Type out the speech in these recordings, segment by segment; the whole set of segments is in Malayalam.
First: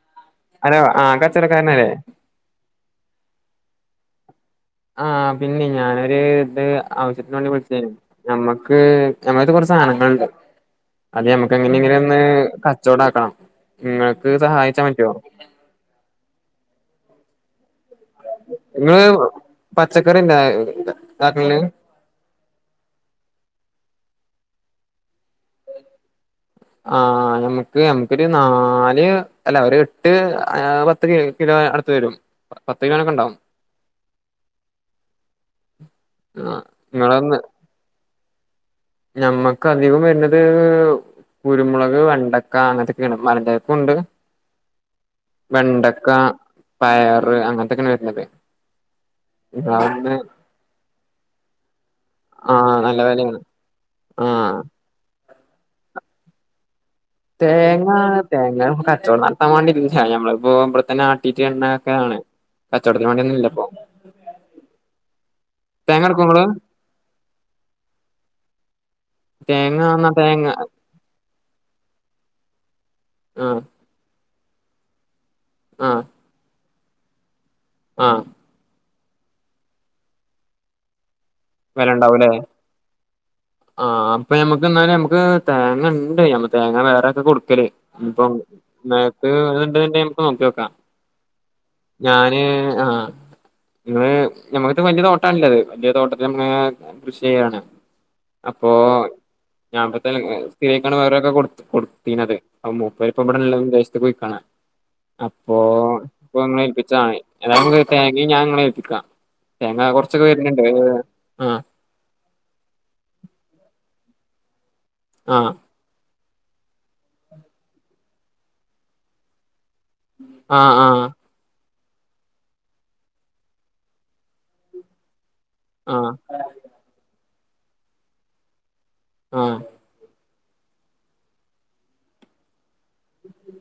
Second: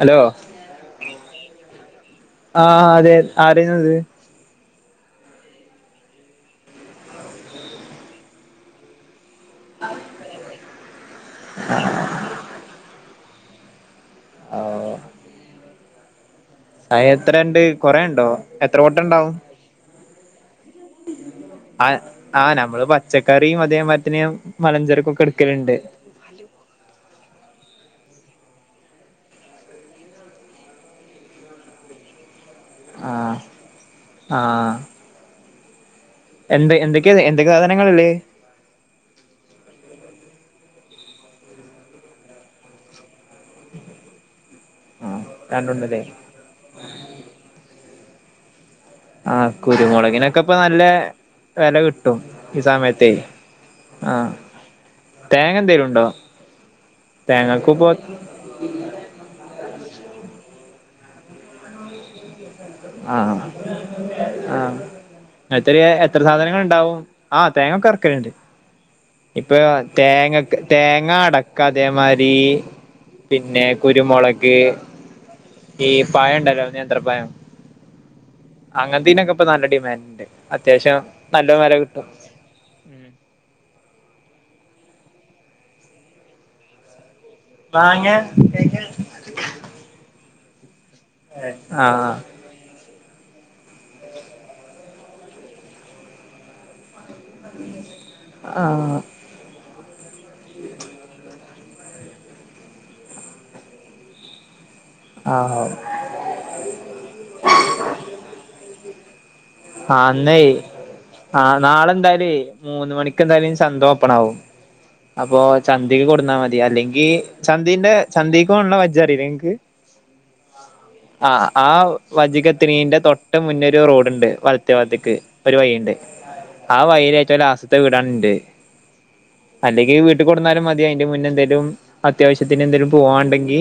ഹലോ ഹലോ ആഹ് കച്ചോടക്കാരനാണ് ആഹ് ആഹ് അതെ ആരയ്‌നുത്? ആഹ് പിന്നെ ഞാനൊരു ഇത് ആവശ്യത്തിന് വേണ്ടി വുളിച്ചെയാരുന്നു. നമ്മക്ക് ഞമ്മൾടത്ത കൊറ് സാധനങ്ങളൾണ്ട് അത് ഞമ്മക്ക് എങ്ങനെങ്ങനൊന്ന് ക ച്ചോടാക്കണം ഇങ്ങൾക്ക് സഹായിച്ച ആഹ് പറ്റോ? ആഹ് എത്രണ്ട് കൊറെ ഉണ്ടോ എത്ര കൊട്ടണ്ടാവും? പച്ചക്കറിന്നാ താക്കല്ല് ആഹ്‌ ആഹ് നമ്മള് പച്ചക്കറിയും അതേ മാര്ത്തന്നെ മലഞ്ചരക്കൊക്കെ എടുക്കലുണ്ട്. ആഹ് നമുക്ക് നമുക്കൊരു നാല് അല്ല ഒരെട്ട് പ ത്ത്കിലോ അടുത്ത് വരും. പത്തിലോനൊക്കെ ഉണ്ടോ ആഹ് എന്തെ എന്തൊക്കെയ എന്തൊക്ക സാധനങ്ങൾ ഉള്ളേ? ഞമ്മക്കധികം വരുന്നത് കുരുമുളക് വെണ്ടക്ക അങ്ങനത്തൊക്കേണ് [unintelligible] ആഹ് രണ്ടുണ്ടല്ലേ വെണ്ടക്ക പയറ് അങ്ങനത്തൊക്കേണ് വരുന്നത്. ആഹ് അവിടുന്ന് കുരുമൊളകിനൊക്കെ ഇപ്പൊ നല്ല വില കിട്ടും ഈ ആഹ് നല്ല സമയത്ത്. വിലയാണ് ആഹ് തേങ്ങന്തേലുണ്ടോ? തേങ്ങാ തേങ്ങപ്പോ കച്ചോടം നടത്താൻ വാണ്ടിട്ട് ഞമ്മളിപ്പോ ഇവിടെത്തന്നെ ആട്ടീട്ട് എണ്ണ ആക്കലാണ്. ആഹ് ആഹ് തേങ്ങ എത്ര എടുക്കോ ഇങ്ങള് സാധനങ്ങൾണ്ടാവും? ആഹ് തേങ്ങൊക്കറക്കല്ണ്ട് ഇപ്പൊഴോ തേങ്ങ എന്നാ തേങ്ങ തേങ്ങക്ക് തേങ്ങ അട കതേമാരി ആഹ് പിന്നെ കുരുമുളക് ഈ ആഹ് പഴണ്ടല്ലോ നേന്ത്രപഴം. ആഹ് അങ്ങൻത്തീനൊക്കെ ഇപ്പൊ നല്ല ഡിമാൻഡ് ഇണ്ട്. അത്യാവശ്യം നല്ല വില കിട്ടും വിലണ്ടാവൂല്ലെ? ആഹ് അപ്പൊ നമ്മുക്ക് ന്നാലു നമുക്ക് തേങ്ങ ഉണ്ട് നമ്മ തേങ്ങ വേറാക്ക് കൊടു ക്കല് മാങ്ങ ഇഞ്ഞ്പ്പം നേ അ് അണ്ട്ണ്ടെങ്കി നമ്മക്ക് നോക്യോക്ക ആഹ് ഞാന് ആഹ് ഇങ്ങൾ ഞമ്മക്കത്ത് വല്ല്യ തോട്ടാല്ലെത് വല്ല്യ തോട്ടത്തിമ്മൾങ്ങനെ കൃഷി ചെയ്യാണ് അപ്പോ ആഹ് ഞാൻ പത്തെ സ്ഥിരയ്ക്കാണ്ട് വേറൊരാക്ക കൊടുത്ത് കൊടുത്തീനത് അപ മൂപരിപ്പടല്ല വിദേശത്ത് പോയിക്കാണ്. അപ്പൊ ആഹ് ഇപ്പൊങ്ങളെ ഏൽപ്പിച്ചാആതി ഏതാലും തേങ്ങിം ഞാൻ ഇങ്ങളെ ഏൽപ്പിക്കാ. തേങ്ങാ കൊറ്ച്ചൊക്കെ അന്നേ വരുനുണ്ട് അ്. ആഹ് നാളെന്തായാലോ മൂന്ന് മണി കെന്തായാലു ചന്ത ഓപ്പണാവും. അപ്പൊ ആഹ് ചന്തീക്ക് കൊടുന്നാമതി അല്ലെങ്കി ചന്തിൻ്റെ ചന്തീക്കുള്ള വജ്ജറീലെ ഇങ്ങക്ക്? ആഹ് ആഹ് ആഹ് ആ വജ്ജിക്കെത്തിണീന്റെ തൊട്ട് മുന്നൊരു റോഡുണ്ട് വലത്തേവാത്ത്ക്ക്. ഒരു വഴിണ്ട് ആഹ് ആ വഴയിലെ ഏറ്റം ലാസ്റ്റ്ത്തെ വീടാണ് ൻ്റെ. ആഹ് അല്ലെങ്കിൽ വീട്ടിൽ കൊടുന്നാലും മതി അതിന്റെ മുന്നെ എന്തങ്കലും അത്യാവശ്യത്തിന് എന്തേലും പോവാുണ്ടെങ്ക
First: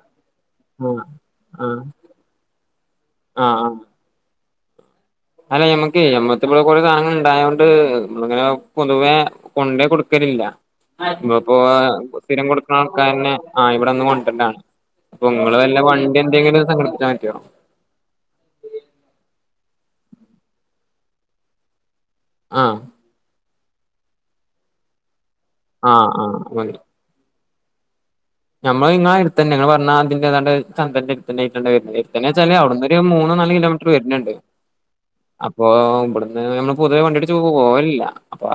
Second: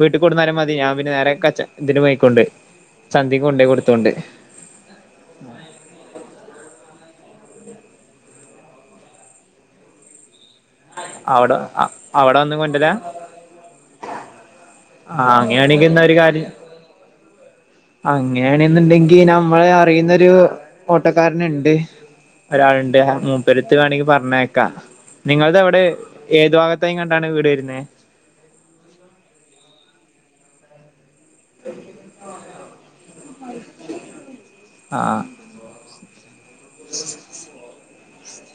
വീട്ടിൽ കൊടുന്നാലും മതി ഞാൻ ആഹ് പിന്നെ നേരെ ആഹ് ഇതി മയിക്കൊണ്ട് സന്്യയും കൊണ്ട ആഹ് പോോയി ആഹ് കൊടുത്തൊണ്ട് അല്ല മ്മക്ക്ഞമ്മത്തി ഇവിടെ കൊറെ സാധങ്ങൾ ഇണ്ടായ കൊണ്ട് നമ്മള ഇങ്ങനെ പൊതുവേ കൊണ്ടേ കൊടുക്കലില്ല അവിടെ ഇപ്പോ അവിടെ സ്ഥിരം വന്ന് കൊടുക്കണ കൊണ്ടരാ ആൾക്കാരന്നെ ആ ഇവിടെന്ന് കൊണ്ടണ്ടാണ് ആ അപ്പൊങ്ങള്ൾ വല്ല അങ്ങനെയാണെങ്കി എന്നാ ഒരു വണ്ടി കാര്യം എന്തെങ്കിലും സംഘടിപ്പിച്ചാൻ പറ്റുമോ? അങ്ങനെയാണെന്നുണ്ടെങ്കി നമ്മളെ അറിയുന്നൊരു ഓട്ടക്കാരനുണ്ട് ആഹ് ഒരാളുണ്ട് മൂപ്പരുത്ത് വേണമെങ്കിൽ പറഞ്ഞേക്കാം നിങ്ങ എവി ടെ ആഹ് ആഹ് ഏതു ഭാഗത്തായും കണ്ടാണ് വീട് വരുന്നത് മ്മള് നിങ്ങളെ അടുത്തന്നെ നിങ്ങള് പറഞ്ഞാ അതിന്റെഏതാണ്ട് ചന്ദ്രന്റെ വ വെച്ചാല് അവിടുന്ന് ഒരു മൂന്ന നാല് കിലോമീറ്റർ വരുന്നുണ്ട് ആഹ് അപ്പൊ ഇവിടുന്ന് നമ്മള് പൊതുവെ വണ്ടിട്ട പോവില്ല അപ്പൊ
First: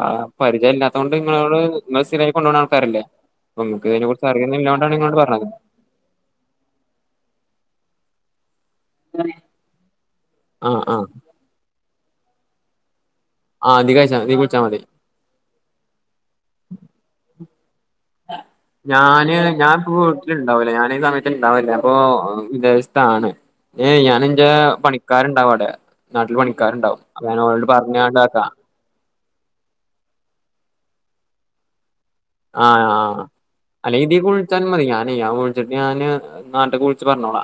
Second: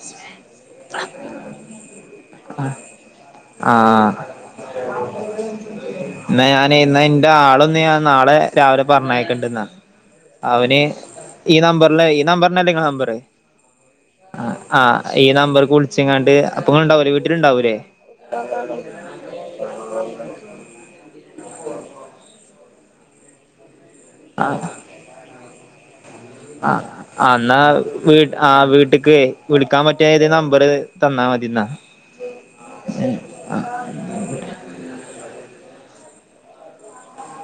പരിചയമല്ലാത്തൊണ്ട് നിങ്ങളോട് നി സ്ഥിരമായിക്ക കൊണ്ട പോക ആൾക്കാരല്ല അ നമക്ക്തിനെ ഇല്ലണ്ടാണ്ങ്ങോണ്ട് പറഞ്ഞത് എന്ന ഞാൻ ഇ എന്റെ ആളൊന്ന് ഞാൻ നാളെ രാവിലെ പറഞ്ഞക്കണ്ടന്നാ അവന് ആഹ് ആഹ് ഈ നമ്പറില് ഈ നമ്പറിനല്ലേ നിങ്ങള നമ്പർ ആഹ നിഖാച്ചാ നിികൂച്ചാ മതി ഈ നമ്പർക്ക് വിളിച്ച എങ്ങാണ്ട് അപ്പൊ ഇങ്ങ ഉണ്ടാവലേ വീട്ടില ഇണ്ടാവൂലേ ഞാന് ഞാൻ വീട്ടിലുണ്ടാവലേ ഞാന ഈ സമയത്ത് ഇണ്ടാവലേ അപ്പൊ വിത്ദേതാണ് ഏയ് ഞാാന എൻ്റെ ആഹ് പണിക്കാരുണ്ടാവും അടെ ആ എന്നാ വീ പറഞ്ഞാണ്ടാക്കാം ആ വീട്ടക്ക് വിളിക്കാൻ പറ്റിയ ഏത് നമ്പർ തന്നാ മതിന്നാ ആഹ് അല്ലെങ്ക ഇതി വിളിച്ചാലും മതി ഞാന്യാ വിളിച്ച് ഞാാന് നാട്ടെ വിളിച്ചു പറഞ്ഞോളാ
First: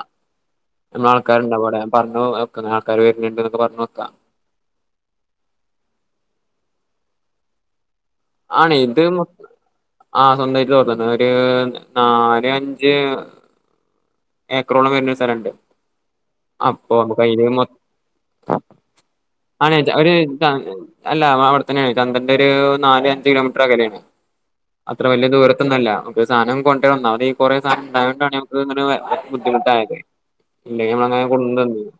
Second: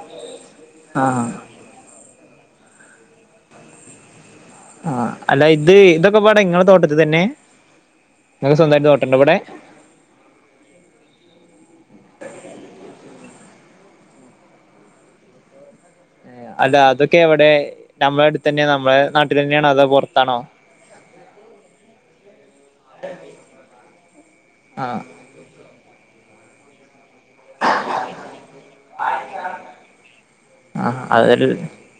ആ നമ്മള ആൾക്കാരുണ്ട് അവിടെ പറഞ്ക്ക ആൾക്കാര് വരുന്നുണ്ട്ൊക്ക പറഞ്ഞു നോക്കാം ആ അല്ല ഇത് ഇതൊക്കെ പാടാ നിങ്ങള തോട്ടത്തി തന്നെ നിങ്ങക്ക് ആണ് സ്വന്തമായിട്ട് ഇത് തോട്ടണ്ടോ ഇവിടെ ആ സ്വന്തംമായി തോന്നന്ന് ഒരു നാല് അഞ്ച് ഏറോളം വരുന്ന സ്ഥലുണ്ട്. അല്ല അപ്പൊ അതൊക്കെ നുക്ക് എവിടെ അ മ നമ്മളെ അടുത്ത് തന്നെയാ നമ്മളെ നാട്ടിൽ ആ തന്നെയാണോ അതോ ഒരു പുറത്താണോ അല്ല അവിടെത്തന്നെയാണ് ചന്ദൻന്റെ ഒരു നാല് അഞ്ച് കിലോമീറ്റർ അകലയാണ് ആ അത്ര വലിയ ദൂര തോന്നുല്ല സാധനം കൊണ്ടന്ന ഈ കുറെേ സാധനം ഉണ്ടായ കൊണ്ടാണ്ക്ക്നെ ബുദ്ധിമുട്ടായത് ഇല്ലെങ്കി ആഹ് നമ്മളങ്ങനെ അത കൊണ്ടന്നന്നീന്നു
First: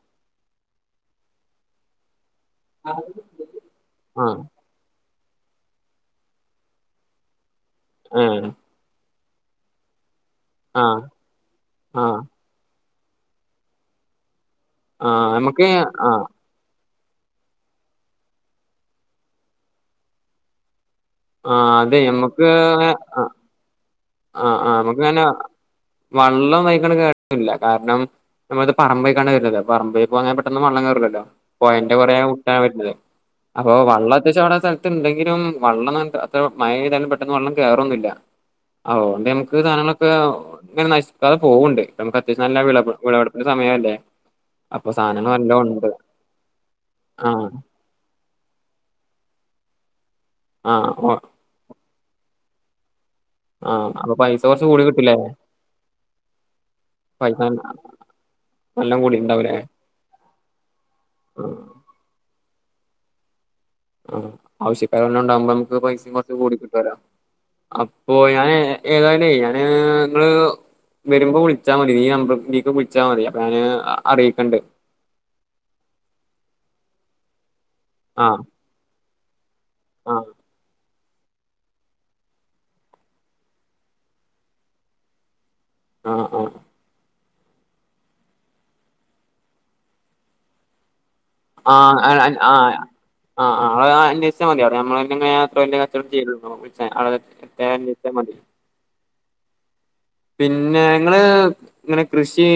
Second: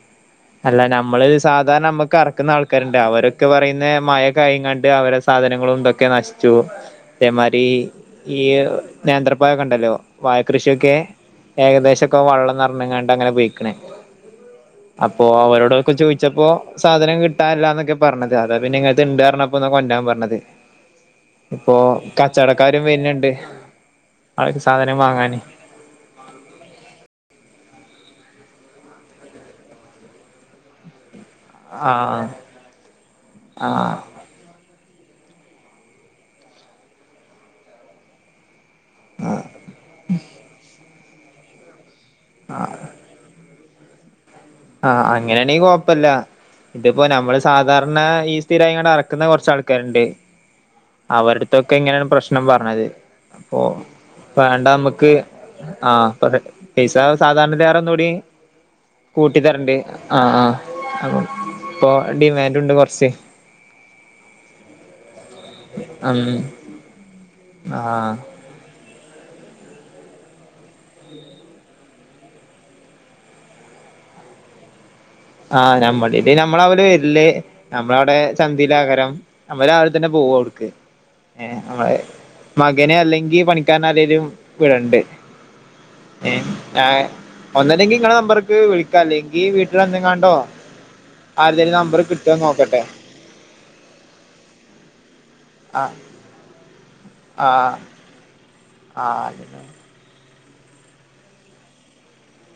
അല്ല നമ്മള് സാധാരണ നമ്മക്ക് ഇറക്കുന്ന ആൾക്ക കാർ ഇണ്ട് അവരൊക്കെ പറയുന്ന മഴ ആഹ് കായം കണ്ട് അവര സാധനങ്ങളും ഇതൊക്കെ നശിച്ചു അതേമാതിരി ഈ ഏഹ് നേന്ത്രപ്പായൊക്കെ ഉണ്ടല്ലോ വായക്കൃഷിയൊക്കെ ആഹ് ആഹ് ഏകദേശൊക്കെ വെള്ളംന്ന്റഞ്ഞങ്ങണ്ട് അങ്ങനെ ഉപയിക്കണേ അപ്പൊ ആഹ് നമുക്ക് അവരോടൊക്കെ ആഹ് ചോദിച്ചപ്പോ സാധനം കിട്ടാനില്ലാ എന്നൊക്കെ പറഞ്ഞത് അതാ പിന്നെ ഇങ്ങനത്തെ ഇണ്ട് പറഞ്ഞപ്പോ എന്ന കൊണ്ടാൻ പറഞ്ഞത് ആഹ് ഇപ്പോ അതെ ഞമ്മക്ക് കച്ചവടക്കാരും വര്ണ്ട് ആഹ് ആൾക്ക് സാധനം വാങ്ങാന് വെള്ളം വഴക്കണം കേട്ടില്ല കാരണം നമ്മളത് പറമ്പൊക്കാണ് വരുന്നത് പറമ്പ പോ പെട്ടെന്ന് വള്ളം കയറില്ലല്ലോ ആ പോയന്റ് കൊറ കുട്ടാൻ പറ്റുന്നത് അപ്പൊ ആ വള്ള ത്ദേശം അവിടെ സ്ഥലുണ്ടെങ്കിലും വെള്ളം അത്ര മഴ്താലും പെട്ടെന്ന് വെള്ളം കയറൊന്നുമില്ല അഓണ്ട് നമുക്ക് സാധനങ്ങളൊക്കെ ഇങ്ങനെ നശിക്കാതെ പോകണ്ട് നമുക്ക് അത്യാവശ്യം നല്ല വെള ഒരു സമയം അല്ലേ ആഹ് അങ്ങനെയാണെങ്കി കൊഴപ്പല്ല ഇതിപ്പോ നമ്മള് ആഹ് സാധാരണ പറ ഈ സ്ഥിരമായിങ്ങ ഇറക്കുന്ന കൊറച്ച ആൾക്കാരുണ്ട് ആഹ് അവ ൊക്കെ ഇങ്ങനെയാണ് പ്രശ്നം പറഞ്ഞത് അപ്പൊ ആഹ് അപ്പൊ പൈസ കൊറച്ച് വേണ്ടാ കൂടി നമ്മക്ക് കിട്ടൂലേ ആഹ് അ പൈസ സാധാരണേറെന്നൂടി നല്ലോം കൂടിണ്ടാവൂലേ കൂട്ടിത്തരണ്ടേ ആ ആ അ ഇപ്പോ ഡിമാൻഡും ഉണ്ട് കുറച്ച് ആഹ് ആവശ്യക്കാരല്ലാം ഉണ്ടാവുമ്പോ നമുക്ക് പൈസയും ഉം കുറച്ച് കൂടി കിട്ടല്ലോ ആഹ് അപ്പൊ ഞാൻ ഏതായാലും ഞാന് ഇങ്ങള് വരുമ്പോ വിളിച്ചാൽ മതി നീ നമ്പർ നീക്ക് വിളിച്ചാൽ മതി അപ്പ ഞാന് അറിയിക്കണ്ട് ആഹ് നമ്മളീൽ ഇത് നമ്മളെ അവല് വരൽ നമ്മളവിടെ ആഹ് ചന്തീലാക്കാരം ഞമ്മൾ രാവിലെ തന്നെ ആഹ് പോവും അവുടുക്ക് ഏഹ് നമ്മളെ മകനെ അല്ലെങ്കി പണിക്കാരെ ആരെങ്കിലും വിടണ്ട് ആഹ് ഒന്നല്ലെങ്കിൽ ഇങ്ങളെ നമ്പർക്ക് വിളിക്കാം അല്ലെങ്കിൽ വീട്ടിൽവെന്ന് കാ ണ്ടോ ആർതേലും ആഹ് നമ്പർ കിട്ടോന്ന് ആഹ് നോക്കട്ടെ ആഹ് ആ അ അന്വേഷിച്ചാ മതി അവ്ടെ അമ്മൾങ്ങനെ അത്തോളി ന്റെ ആഹ് കച്ചോടം ചെയ് ആഹ് [unintelligible] അ മതി ആഹ് [inaudible] പിന്നെ ങ്ങള് ഇങ്ങനെ കൃഷി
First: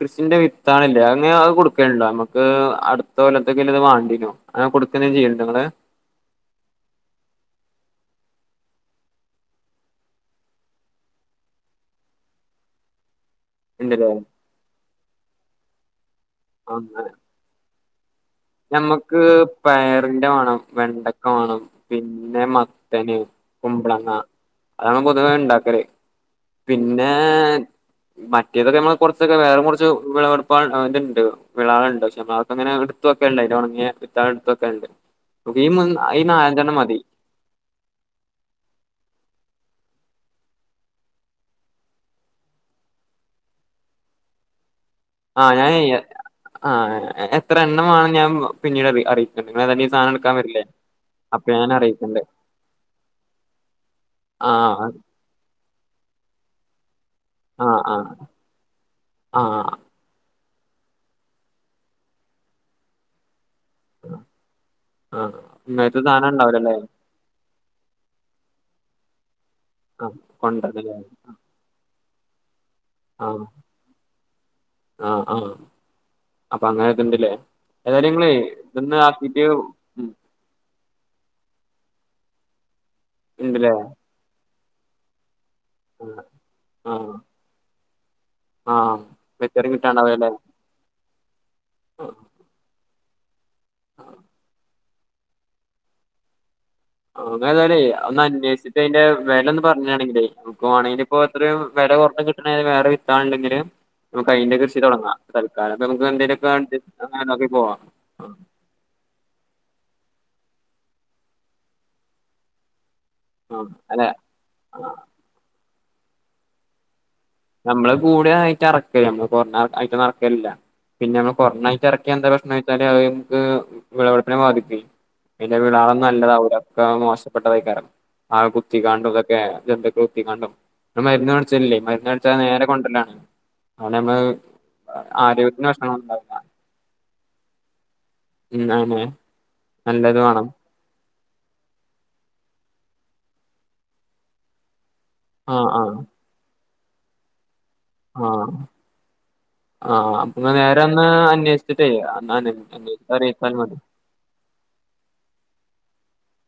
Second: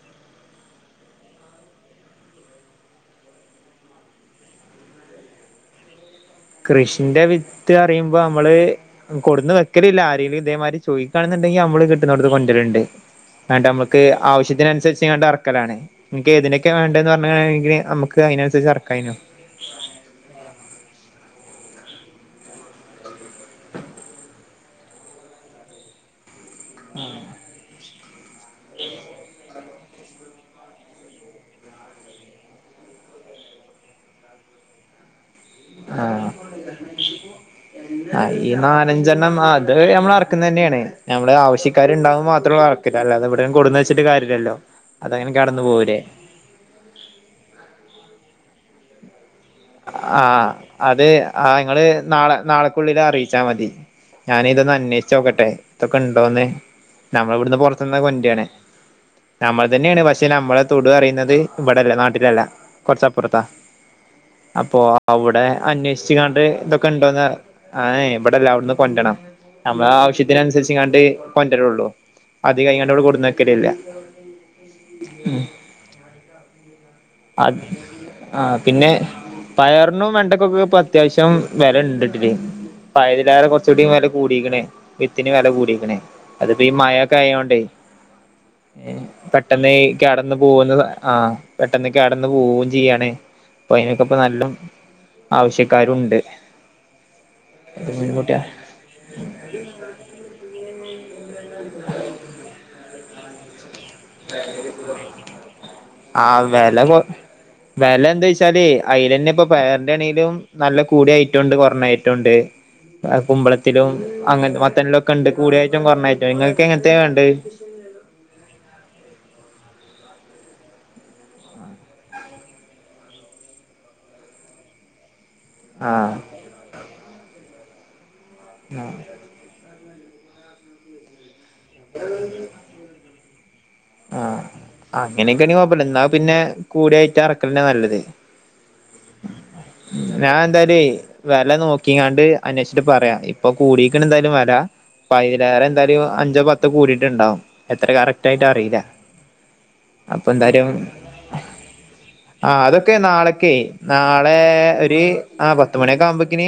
കൃഷിന്റെ വിത്താള്ല്ലേ അങ്ങനെ അത് കൊടുക്കലുണ്ടോ നമുക്ക് അടുത്ത കൊലത്തക്ക് ഇല്ലത് വാണ്ടീനു അഹ് കൊടുക്കലും ചെയ്യലിണ്ടോ ങ്ങള് കൃഷിന്റെ വിത്ത് അറിയുമ്പോ നമ്മള് കൊടുന്ന് വെക്കലില്ല ആരേങ്കിലും ഇതേമാതിരി ചോദിക്കാണെന്നുണ്ടെങ്കിൽ നമ്മള് കിട്ടുന്നടത്ത്ന്ന് കൊണ്ടൽണ്ട് ന്നട്ട് നമ്മുക്ക് ഉണ്ടല്ലേ ആവശ്യത്തിനനുസരിച്ച് ങ്ങണ്ട് അറക്കലാണ് നിക്ക് ഏതിനൊക്കെ വേണ്ട ആഹ് എന്ന് പറഞ്ഞെങ്കിൽ നമുക്ക് അതിന ഞമ്മക്ക് പയറിന്റെ വാണം വെണ്ടക്ക വാണം പിന്നെ മത്തന് കുമ്പളങ്ങ അതാണ് പൊതുവേ ഇണ്ടാക്കൽ പിന്നെ മറ്റേതൊക്കെ നമ്മൾ കുറച്ചൊക്കെ വേറെ കുറച്ച് വിളവെടുപ്പണ്ട് വിളണ്ട് പക്ഷെ ഞമ്മൾ അങ്ങനെ ത്ത് വെക്കൽണ്ട് ഇത് ഉണങ്ങിയ വിത്താൾ ഇടുത്ത് വെക്കൽണ്ട് ഈ ഈ ആഹ് നാലഞ്ചണ്ണം മതി ഈ നാലഞ്ചെണ്ണം അത് നമ്മൾ ഇറക്കുന്ന തന്നെയാണ് ഞമ്മള് ആവശ്യക്കാർ ഉണ്ടാകുമ്പോ മാത്രറക്ക് അല്ലാതെ ഇവിടെ കൊടുന്ന് വച്ചിട്ട് കാര്യംല്ലല്ലോ ആഹ് ഞാൻ ചെയ്യാ ആ എത്ര എണ്ണമാണം ഞാൻ പിന്നീട് അറിയി ആഹ് അത് അപ്പൊ ആഹ് ഞാൻ നിങ്ങള് അറിയിക്കണ്ട് നാളെ നാളക്കുള്ളില് അറിയിച്ചാ മതി ഞാനിതൊന്ന് ആഹ് അന്വേഷിച്ച് നോക്കട്ടെ തോക്കെ ഉണ്ടോന്ന് നമ്മൾ ഇവിടുന്ന് ആഹ് പുറത്തുന്ന് ആഹ് കൊണ്ടയാണ് നമ്മൾ ആഹ് തന്നെയാണ് പക്ഷെ നമ്മളെ തൊടു അറിയുന്നത് ഇവിടെല്ലേ നാട്ടിലല്ല കുറച്ചപ്പുറത്താ ആഹ് അപ്പൊ അവിടെ ഇങ്ങനത്തെ സാധനം അന്വേഷിച്ച്ക്കാണ്ട് ഉണ്ടാവൂലല്ലേ ഇതൊക്കെ ഉണ്ടോന്ന് ഏഹ് ഇവിടെല്ല അവിടന്ന് കൊണ്ടണം നമ്മളെ ആഹ് കൊണ്ടരണില്ലേ ആവശ്യത്തിനനുസരിച്ച്ങ്ങാണ്ട് കൊണ്ടേരുള്ളു അത് കഴിഞ്ഞാണ്ട് ഇവിടെ കൊടുന്ന് ആഹ് വെക്കൽല്ല ആഹ് ആഹ് അപ്പൊ അങ്ങനെഒക്കെണ്ടല്ലേ അത് ഏതായാലും നിങ്ങളെ ആ പിന്നെ ഇന്ന് പയറിനും വെണ്ടക്കൊക്കെ ഇപ്പൊ അത്യാവശ്യം വില ഉണ്ടിട്ടില്ലേ പയതിലേറെ ഉണ്ടല്ലേ കുറച്ചുകൂടി വില കൂടിക്ക്ണ് വിത്തിന് വില കൂടിക്ക്ണ് അതിപ്പോ ഈ ആ മഴക്കെ ആയോണ്ടേ ആ പെട്ടെന്ന് റിപ്പയറിങ് ഈ കിട്ടാണ്ടാവും അല്ലേ കേടന്ന് പോകുന്ന ആഹ് പെട്ടെന്ന ക്കെടെന്ന് പോവും ചെയ്യാണ് ഇപ്പോ നല്ലൊആവശ്യക്കാരുംണ്ട് ഇങ്ങൾ ഏതായാലേ ഒന്ന് അന്വേഷിച്ചിട്ട് അതിന്റെ വെല ഒന്ന് പറഞ്ഞാണെങ്കില്ലേ ഞങ്ങക്ക് വാണെങ്കിൽ ഇപ്പൊ എത്രയും വെല കുറഞ്ഞ് കിട്ട്ണേ വേറെ വിത്താൾണ്ടെങ്കിൽ നമുക്ക് അയിന്റെ കൃഷി തൊടങ്ങാം തൽക്കാലംപ്പോ നമക്ക് ആഹ് എന്തേലുമൊക്കെ വെല കൊ ആഡ്നോക്കി പോവാ വെല എന്താച്ചാല് അയിലന്നെ ഇപ്പൊ പയറിന്റെ ആണെങ്കിലും നല്ല കൂടിയ ഐറ്റംണ്ട് കൊറഞ്ഞ ഐറ്റുണ്ട് ആ കുമ്പളത്തിലും അല്ലെ അങ്ങന ആ മത്തനിലും ഒക്കെ ഉണ്ട് കൂടിയായിട്ടും കുറഞ്ഞായിട്ടും നിങ്ങൾക്ക് എങ്ങനത്തെയാ വേണ്ടയെ നമ്മള് കൂടിയ ഐറ്റാ എറക്കൽ നമ്മള് കൊറഞ്ഞാ ഐറ്റൊന്നും എറക്കലില്ല പിന്നെ നമ്മള് കൊറഞ്ഞ ഐറ്റം ഇറക്കിയാ എന്താ പ്രശ്നം വെച്ചാല് അത് നമുക്ക് വിളവെടുപ്പിനെ ബാധിക്കൊയെ പിന്നെ വിളാളും ആഹ് നല്ലതാവൂല ഒക്കെ മോശപ്പെട്ടതായിക്കാരം ആ ആഹ് കുത്തിക്കാണ്ടും ഇതൊക്കെ ജന്തുക്കൾ കുത്തികാണ്ടും മരുന്ന്ടിച്ചല് ഇല്ലയ് മരുന്ന് അടിച്ചാതെ നേരെ കൊണ്ടരല്ലാണ് അ അങ്ങനെക്കേണി ആരോഗ്യത്തിന് കൊഴപ്പല്ല ന്നാ പ്രശ്നങ്ങളൊന്നും ഉണ്ടാവില്ല പിന്നെ കൂടിയ ഐറ്റം അറക്കൽനെ നല്ലത് ഉം അയിനെ നല്ലത് വേണം ഞാന്തായാലേയ് വെല നോക്കിങ്ങാണ്ട് അന്വേഷ്ച്ച്ട്ട് പറയാം ഇപ്പൊ കൂടീക്ക്‌ണന്തായാലും വെല ഇപ്പയിലേറെ ആഹ് ആഹ് ന്തായാലും അഞ്ചോ പത്തോ കൂടിയിട്ടുണ്ടാവും എത്ര ആഹ് കറക്റ്റായിട്ട് അറീല ആഹ് അപ്പൊ നേരഒന്ന് അന്വേഷിച്ചിട്ടയ് റീക്ക്‌ ജയ് നാളെ ഒരു അ പത്തുമണിയൊക്കെ ആവുമ്പോക്കിന്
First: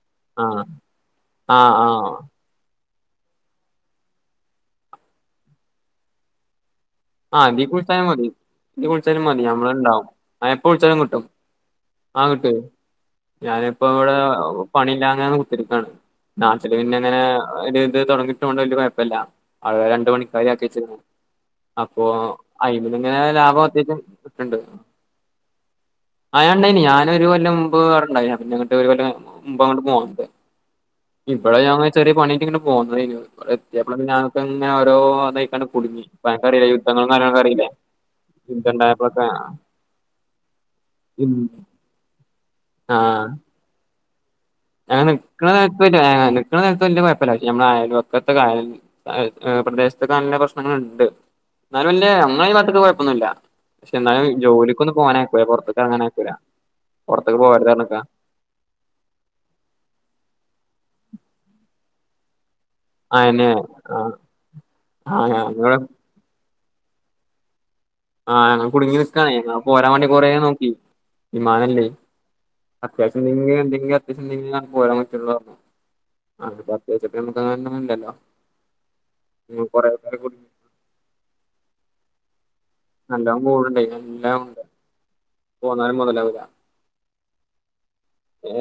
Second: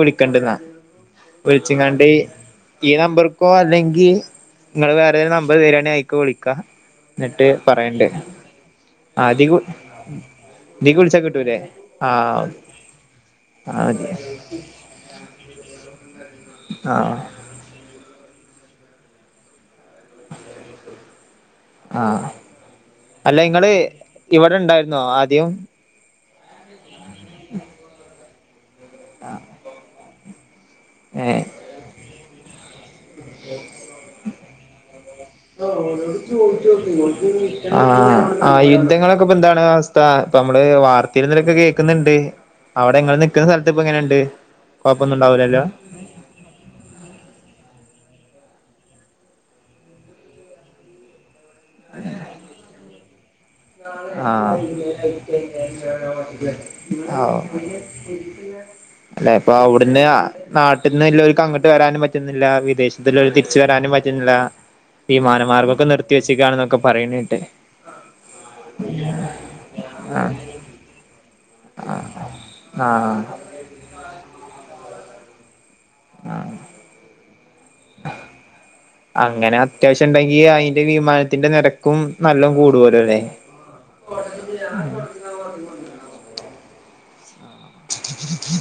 വിളിക് ക്കണ്ട്‌ന്നാ ആഹ് ആഹ് വിളിച്ച്ങ്ങാണ്ട്‌ ആഹ് ഈ നമ്പർക്കോ അല്ലെങ്കി ങ്ങള് വേറെതേലും നമ്പർ തെരാനങ്ങി അയ്ക്കൊ വിളിക്കാ ആ ന്നട്ട് ഇതിക്ക് പറയണ്ട് വിളിച്ചാലും മതി ഇതിക്ക് വിളിച്ചാലും മതി ആദിക് ഞമ്മളുണ്ടാവും ആ എപ്പ തീക്ക് വിളിച്ചാലും വിളിച്ച കിട്ടും കിട്ടൂലെ ആഹ് ഞാനിപ്പ ഇവടെ പണിയില്ലാതെങ്ങനെ കുത്തിരിക്കാണ് നാട്ടില് ആ പിന്നെ ങ്ങനെ ഒര് ഇത് തൊടങ്ങിട്ടൊണ്ട് വലിയ കൊഴപ്പമല്ല അവടെ രണ്ട്‌ പണിക്കാരെ ആക്കിവച്ചിരുന്നു ആ അപ്പൊ അയ്മെൽ ങ്ങനെ അല്ല ലാഭം ഇങ്ങള് അത്യയവിഷിയം ഇവിടെ കിട്ട്ണ്ട്‌ ഇണ്ടായിരുന്നോ ആദ്യം ആഹ് ണ്ടായിന് ഞാനൊരു കൊല്ലം മുമ്പ് അവണ്ടയിൻ [unintelligible] മുമ്പ് അങ്ങട് പോന്നിലെ ഏ ഇബടെ ഞ ചെറിയ പണിയായിട്ട് പോന്നതെയ്നു വടെ എത്തിയപ്പള പിന്നെ ങ്ങനെഓരൊ അതായിക്കണ് കുടുങ്ങി അനക്കറിയില്ലേ യുദ്ധങ്ങളും കാര്യങ്ങളൊക്കെ അറിയില്ലേ ആഹ് ആഹ് യുദ്ധങ്ങളൊക്കെ യുദ്ധണ്ടായപ്പളൊക്കെ പ്പന്താണ് അവസ്ഥ ഇപ്പ നമ്മള് വാർതേലും ഇതിലൊകേക് ക്കു ന്നു ണ്ട് ആ അവടെങ്ങള്നിക്ക്ന സ്ഥലത്ത് ഇപ്പ ങ്ങനെണ്ട് കൊഴപ്പൊന്നണ്ടാവൂലല്ലോ നിക്ക്‌ണ സല്ത് വല്ലെ കൊഴപ്പല്ല പഷേ മളെ ആയാല്പക്കത്തെ [unintelligible] പ്രദേശത്തക്കെ നല്ല പ്രശ്നങ്ങള്ണ്ട് എന്നാലും വലിയ അമ്മളെ ഈ ഭാഗത്ത്ക്ക് കൊഴപ്പൊന്നുല്ല ആ ഔ ഇറങ്ങാനയക്കൂല പുറത്ത്ക്ക് പോകരുത് പറഞ്ഞ്ക്കാ അല്ലപ്പവ്ട്ന്ന് നാട്ട്ന്ന് ലൊർക്ക് അങ്ങട്ട് വരാനും പറ്റുന്നില്ല വിദേശ ഇതിലരു അയന്നെ തിരിച്ചുരാനും ആഹ് പറ്റുന്നില്ല ആഹ് ഞങ്ങള് വിമാനമാർഗക്കെ നിർത്തിവെച്ചക്കാണ്ന്നൊക്കെ പറീനെട്ട് ആ ഹ് ഞങ്ങൾ കുടുങ്ങി നിക്കണേയ് അപ്പൊ പൊരാവാണ്ടി കൊറെ ആഹ് നോക്കി വിമാനല്ലേയ് ആഹ് ആഹ് അത്യാവശ്യം എന്ത എന്തെങ്കിലും അത്യാവശ്യം ണ്ടെങ്കില പോരാൻ പറ്റള്ളൂ പറഞ്ഞ് ആഹ് [unintelligible] അങ്ങനെ കൊറേ അത്യാവശ്യം പേര് ണ്ടെങ്കി കുടുങ്ങി അയ്ന്റെ വിമാനത്തിന്റെ നെരക്കും നല്ലംകൂടു നല്ലം കൂടുണ്ടയിനു ല്ലം പോന്നാലും മൊതലാവുല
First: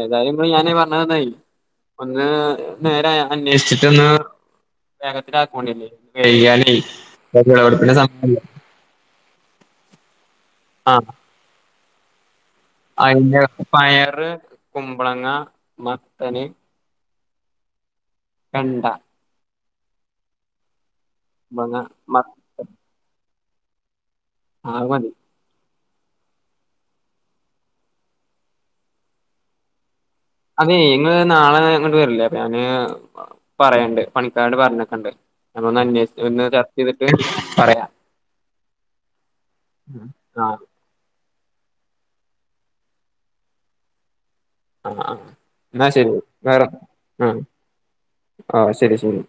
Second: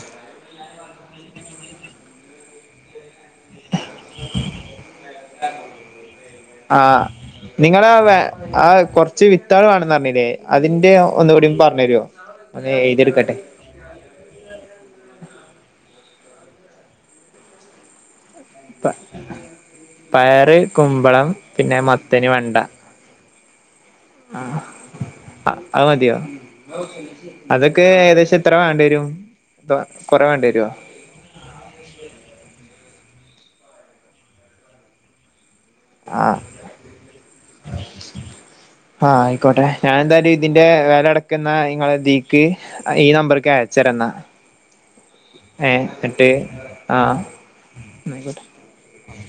ഏതായാലും ഞാന് പറഞ്ഞതന്നൊയ് ഒന്ന് നേരെ അന്വേഷിച്ചിട്ടൊന്ന് നിങ്ങള [unintelligible] ആഹ് കൊറച്ച് വിത്താള് വാണെന്നറിഞ്ഞിനി അതിന്റെ ഒന്നുകൂടിം പറഞ്ഞെരൊ അതിന്റെ പയറ് കുമ്പളങ്ങ മത്തന് വെണ്ട പയറ് കുമ്പളം പിന്നെ കുമ്പളങ്ങ മത്തൻ മ വെണ്ട അഹ് മതി അഹ് മതിയോ അതൊക്കെ ഏകദേശം എത്ര വാണ്ടിരും എത കൊറെ വേണ്ടിയവരൊ ഇങ്ങൾ നാളെ ങ്ങട്ട് വരിലെ അപ്പൊ ഞാന് പറയണ്ട് പണിക്കാരോട് പറഞ്ഞക്കണ്ട് അപ്പൊ ന്ന് അന്യഷിച്ച് ആഹ് ന്ന് ചർച്ചയിതിട്ട് പറയാം ആഹ് അയ്ക്കോട്ടെ ഞാന്തായാലും ആഹ് ഇതിന്റെ വെലട് ക്ക്ന്നാ ഇങ്ങളെതീക്ക് അയ് ഈ നമ്പർക്ക് അയച്ചരന്ന. ആഹ് ആഹ് ഏ എന്നാ ശരി എട്ട് വേറെ ആഹ് ന്നയ്കോട്ടെ. ആഹ് ശരി ശരി.